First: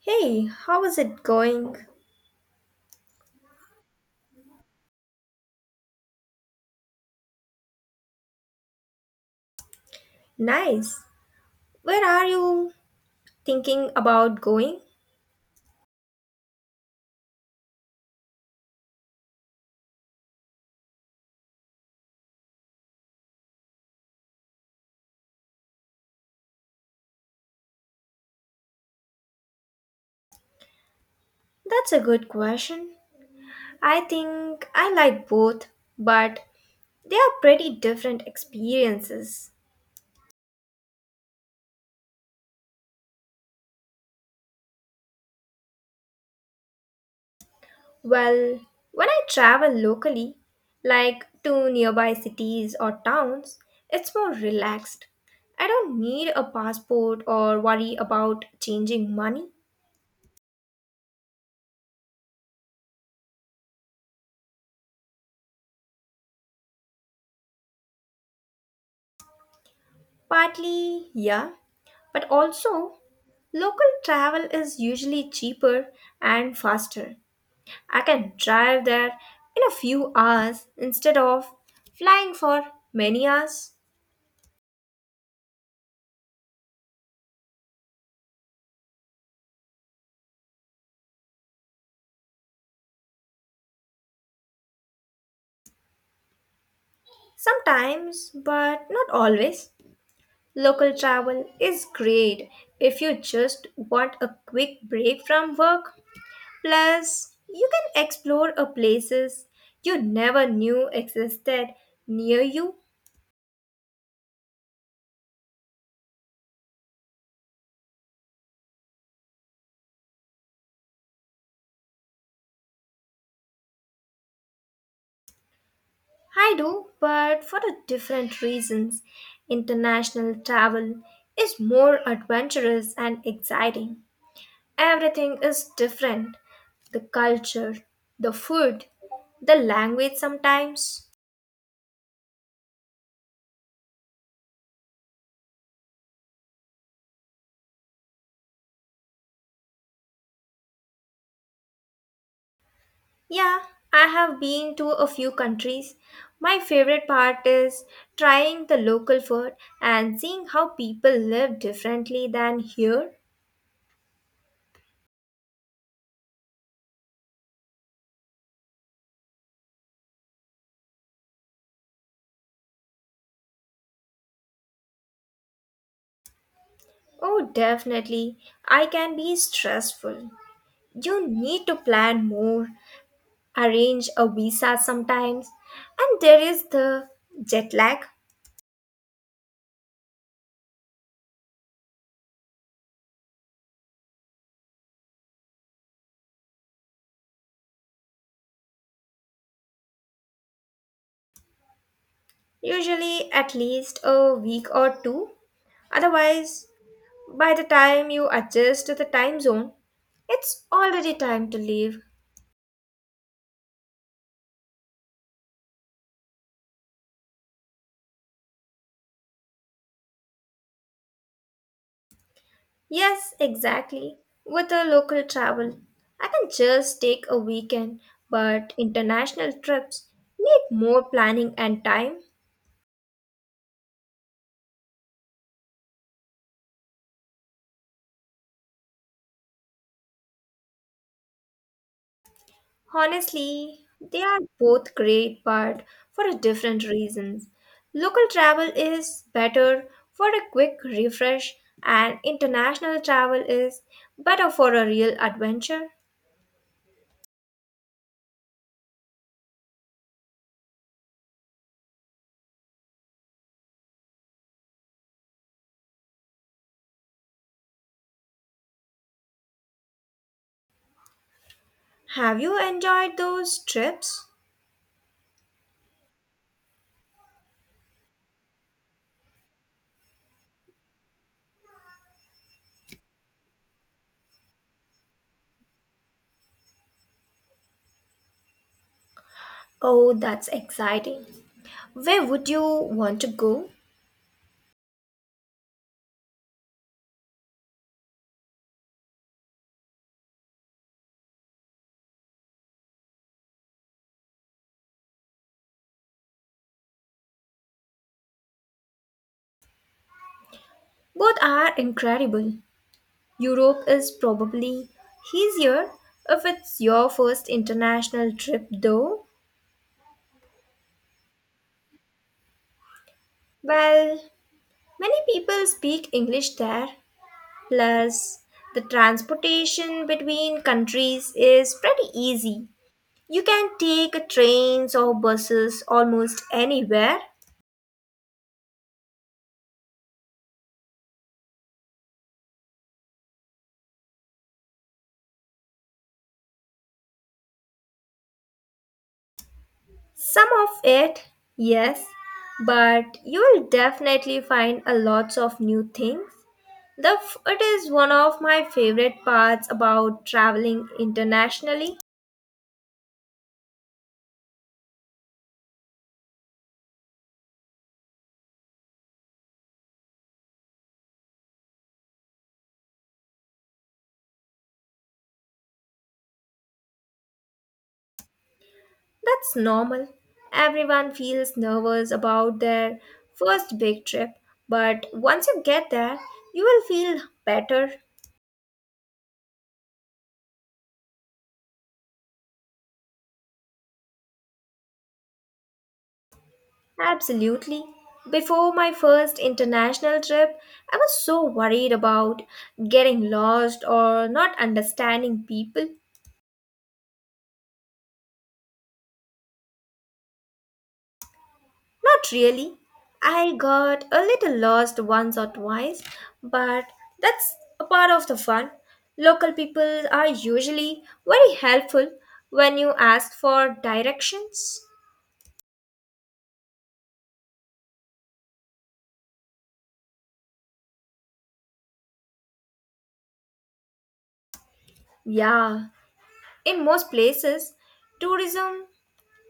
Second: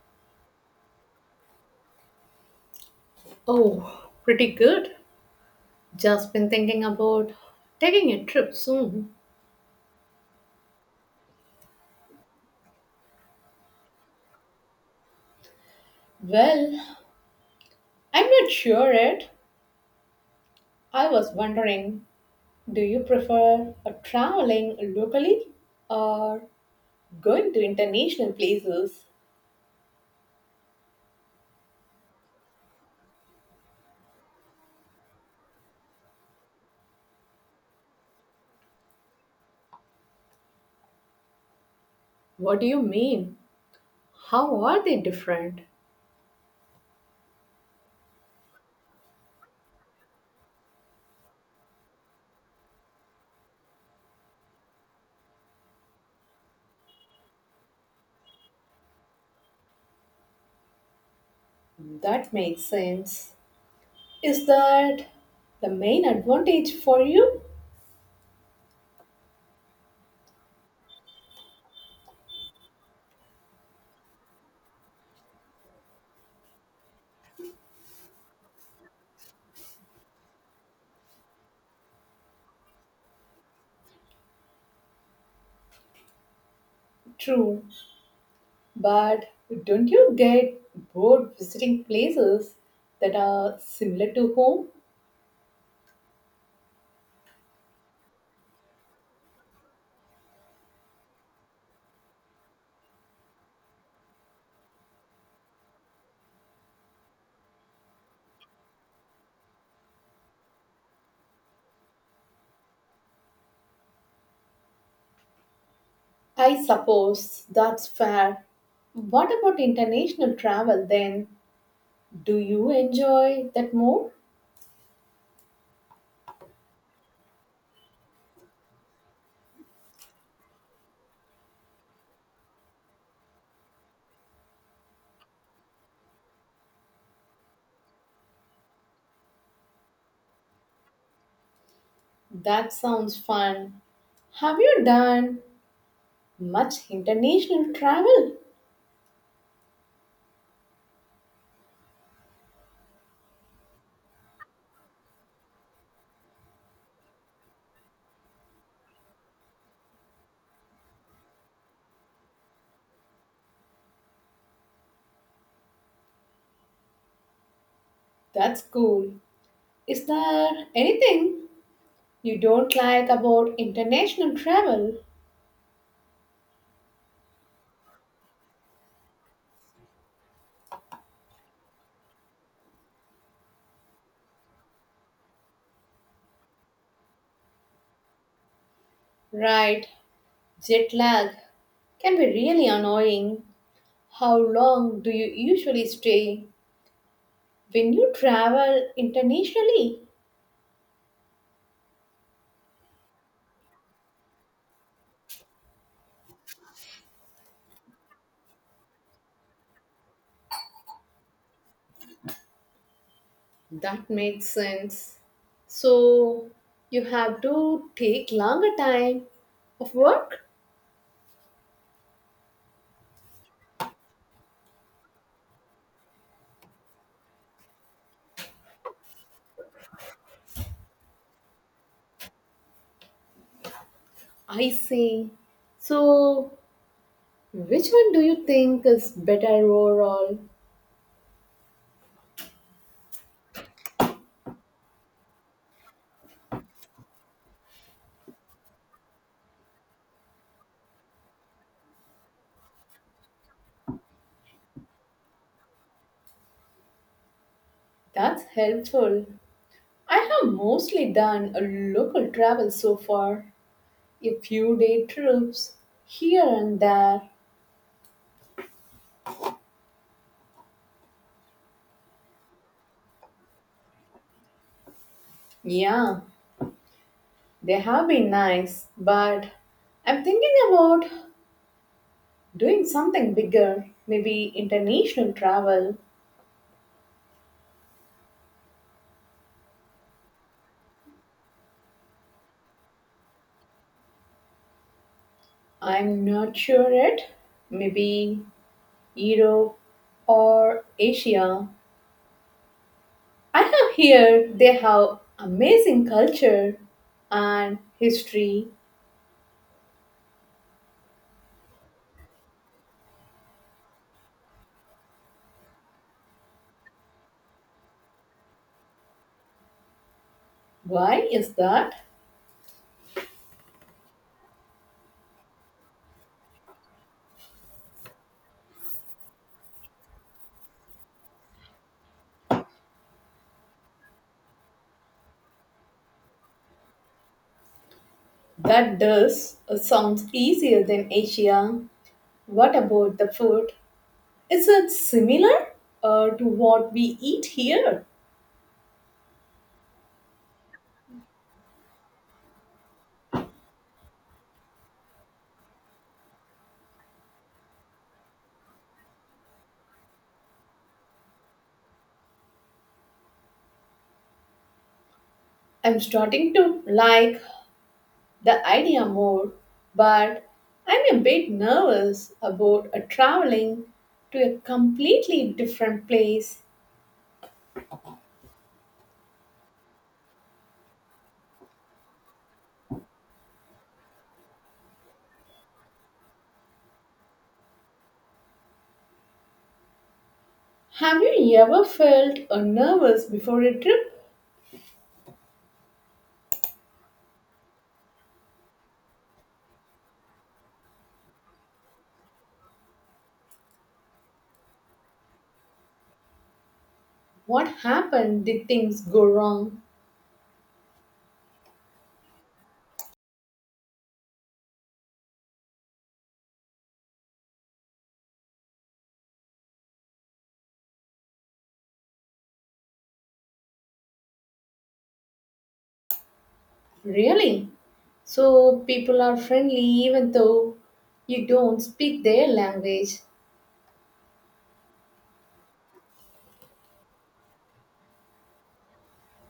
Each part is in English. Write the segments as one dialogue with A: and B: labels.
A: Hey, how is it going?
B: Oh, pretty good. Just been thinking about taking a trip soon.
A: Nice. Where are you thinking about going?
B: Well, I'm not sure yet. I was wondering, do you prefer traveling locally or going to international places?
A: That's a good question. I think I like both, but they are pretty different experiences.
B: What do you mean? How are they different?
A: Well, when I travel locally, like to nearby cities or towns, it's more relaxed. I don't need a passport or worry about changing money.
B: That makes sense. Is that the main advantage for you?
A: Partly, yeah. But also, local travel is usually cheaper and faster. I can drive there in a few hours instead of flying for many hours.
B: True. But don't you get bored visiting places that are similar to home?
A: Sometimes, but not always, local travel is great if you just want a quick break from work. Plus, you can explore a places you never knew existed near you.
B: I suppose that's fair. What about international travel then? Do you enjoy that more?
A: I do, but for a different reasons. International travel is more adventurous and exciting. Everything is different. The culture, the food, the language sometimes.
B: That sounds fun. Have you done much international travel?
A: Yeah, I have been to a few countries. My favorite part is trying the local food and seeing how people live differently than here.
B: That's cool. Is there anything you don't like about international travel?
A: Oh, definitely. I can be stressful. You need to plan more, arrange a visa sometimes, and there is the jet lag,
B: Right, jet lag can be really annoying. How long do you usually stay when you travel internationally?
A: usually at least a week or two. Otherwise, by the time you adjust to the time zone, it's already time to leave.
B: That makes sense. So you have to take longer time of work?
A: Yes, exactly. With a local travel, I can just take a weekend, but international trips need more planning and time.
B: I see. So which one do you think is better overall?
A: Honestly, they are both great, but for a different reasons. Local travel is better for a quick refresh, and international travel is better for a real adventure.
B: That's helpful. I have mostly done a local travel so far, a few day trips here and there.
A: Have you enjoyed those trips?
B: Yeah, they have been nice, but I'm thinking about doing something bigger, maybe international travel.
A: Oh, that's exciting. Where would you want to go?
B: I'm not sure yet. Maybe Europe or Asia. I have heard they have amazing culture and history.
A: Both are incredible. Europe is probably easier if it's your first international trip, though.
B: Why is that?
A: Well, many people speak English there, plus, the transportation between countries is pretty easy. You can take trains or buses almost anywhere.
B: That does sounds easier than Asia. What about the food? Is it similar to what we eat here?
A: Some of it, yes, but you will definitely find a lots of new things. The food is one of my favorite parts about traveling internationally.
B: I'm starting to like the idea more, but I'm a bit nervous about traveling to a completely different place.
A: That's normal. Everyone feels nervous about their first big trip, but once you get there, you will feel better.
B: Have you ever felt nervous before a trip?
A: Absolutely. Before my first international trip, I was so worried about getting lost or not understanding people.
B: What happened? Did things go wrong?
A: Not really. I got a little lost once or twice, but that's a part of the fun. Local people are usually very helpful when you ask for directions.
B: Really? So people are friendly even though you don't speak their language.
A: Yeah, in most places, tourism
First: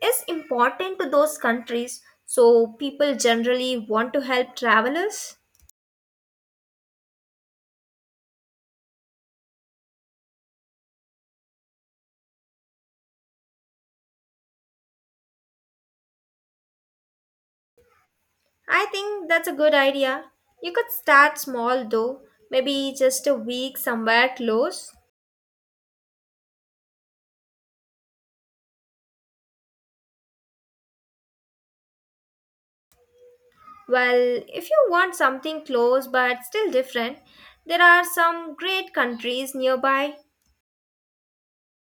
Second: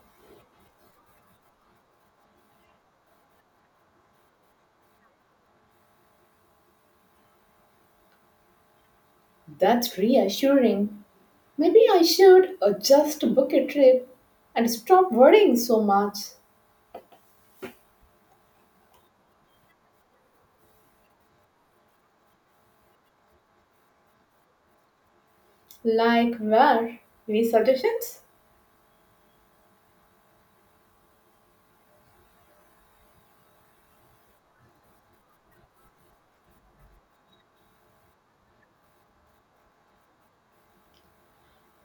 A: is important to those countries, so people generally want to help travelers.
B: That's reassuring. Maybe I should just book a trip and stop worrying so much.
A: I think that's a good idea. You could start small though, maybe just a week somewhere close.
B: Like where? Any suggestions?
A: Well, if you want something close but still different, there are some great countries nearby.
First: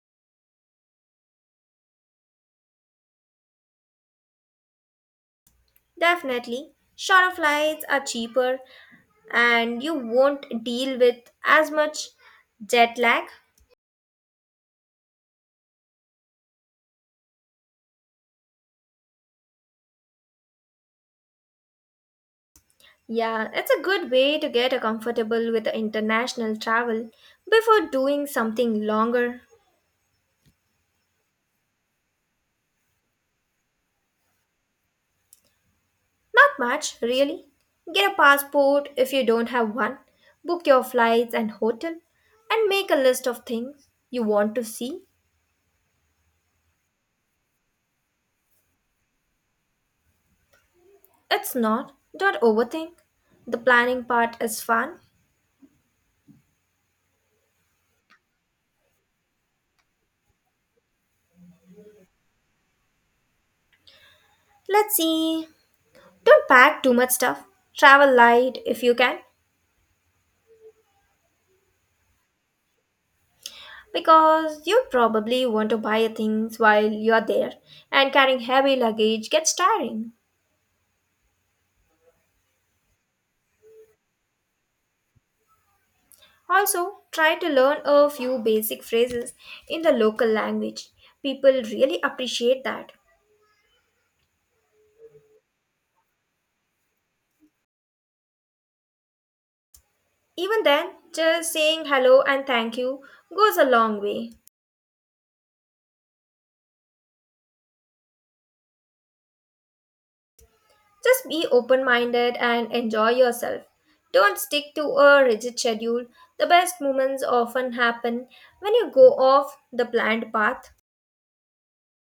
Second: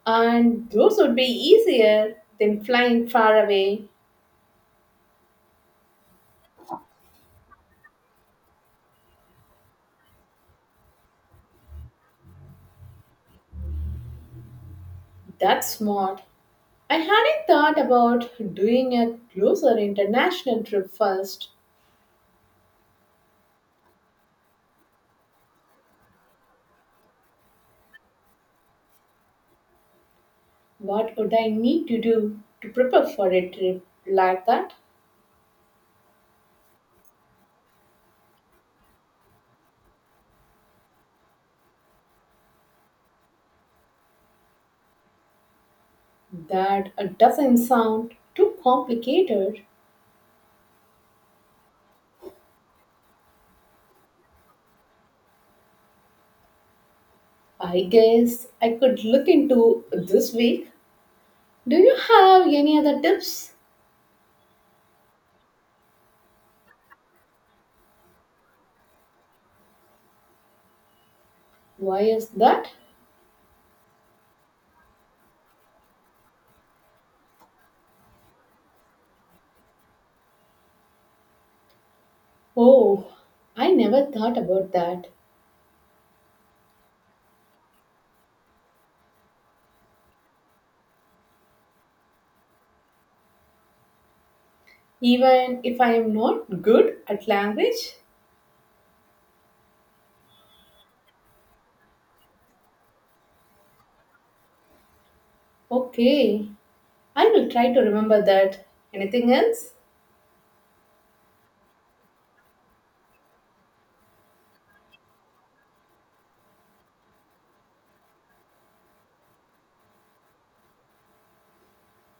B: And those would be easier than flying far away.
A: Definitely, shorter flights are cheaper and you won't deal with as much jet lag.
B: That's smart. I hadn't thought about doing a closer international trip first.
A: Yeah, it's a good way to get a comfortable with the international travel before doing something longer.
B: What would I need to do to prepare for a trip like that?
A: Not much, really. Get a passport if you don't have one. Book your flights and hotel and make a list of things you want to see.
B: That doesn't sound too complicated.
A: It's not. Don't overthink. The planning part is fun.
B: I guess I could look into this week. Do you have any other tips?
A: Let's see. Don't pack too much stuff. Travel light if you can,
B: Why is that?
A: because you probably want to buy things while you're there, and carrying heavy luggage gets tiring.
B: Oh, I never thought about that.
A: Also, try to learn a few basic phrases in the local language. People really appreciate that.
B: Even if I am not good at language?
A: Even then, just saying hello and thank you goes a long way.
B: Okay, I will try to remember that. Anything else?
A: Just be open minded and enjoy yourself. Don't stick to a rigid schedule. The best moments often happen when you go off the planned path.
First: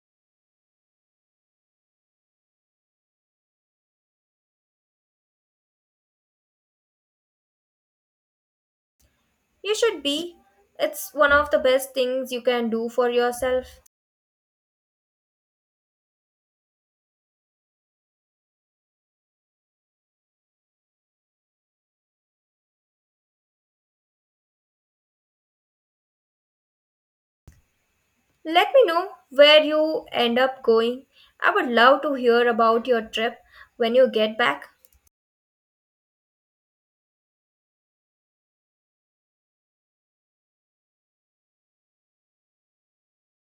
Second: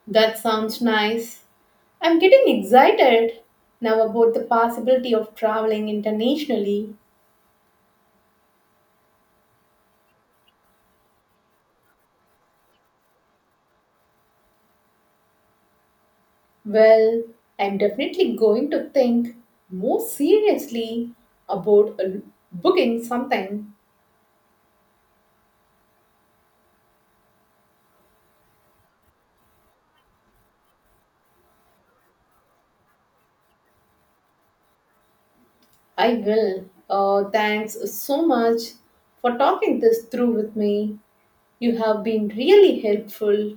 B: That sounds nice. I'm getting excited now about the possibility of traveling internationally.
A: You should be. It's one of the best things you can do for yourself.
B: Well, I'm definitely going to think more seriously about booking something.
A: Let me know where you end up going. I would love to hear about your trip when you get back.
B: I will. Thanks so much for talking this through with me. You have been really helpful.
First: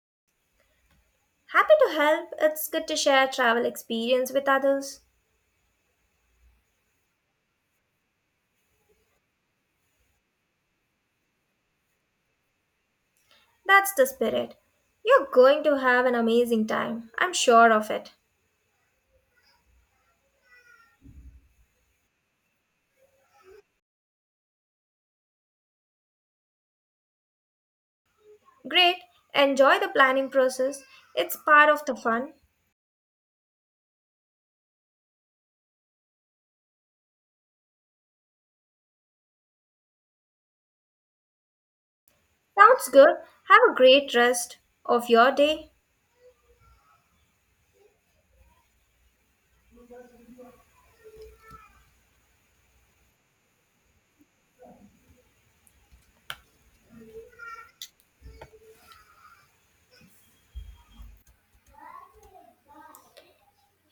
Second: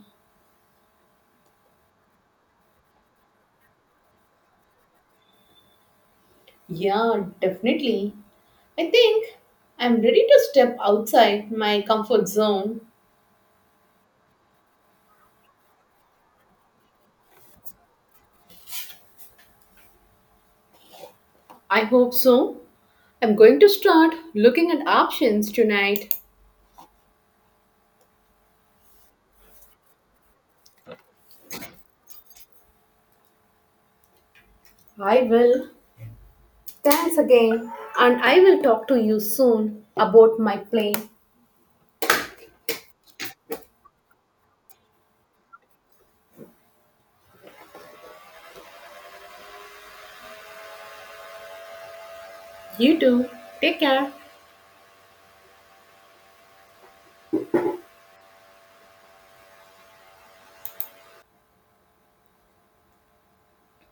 A: Happy to help. It's good to share travel experience with others.
B: Yeah, definitely. I think I'm ready to step outside my comfort zone.
A: That's the spirit. You're going to have an amazing time. I'm sure of it.
B: I hope so. I'm going to start looking at options tonight.
A: Great, enjoy the planning process. It's part of the fun.
B: I will. Thanks again. And I will talk to you soon about my plane.
A: Sounds good. Have a great rest of your day.
B: You too. Take care.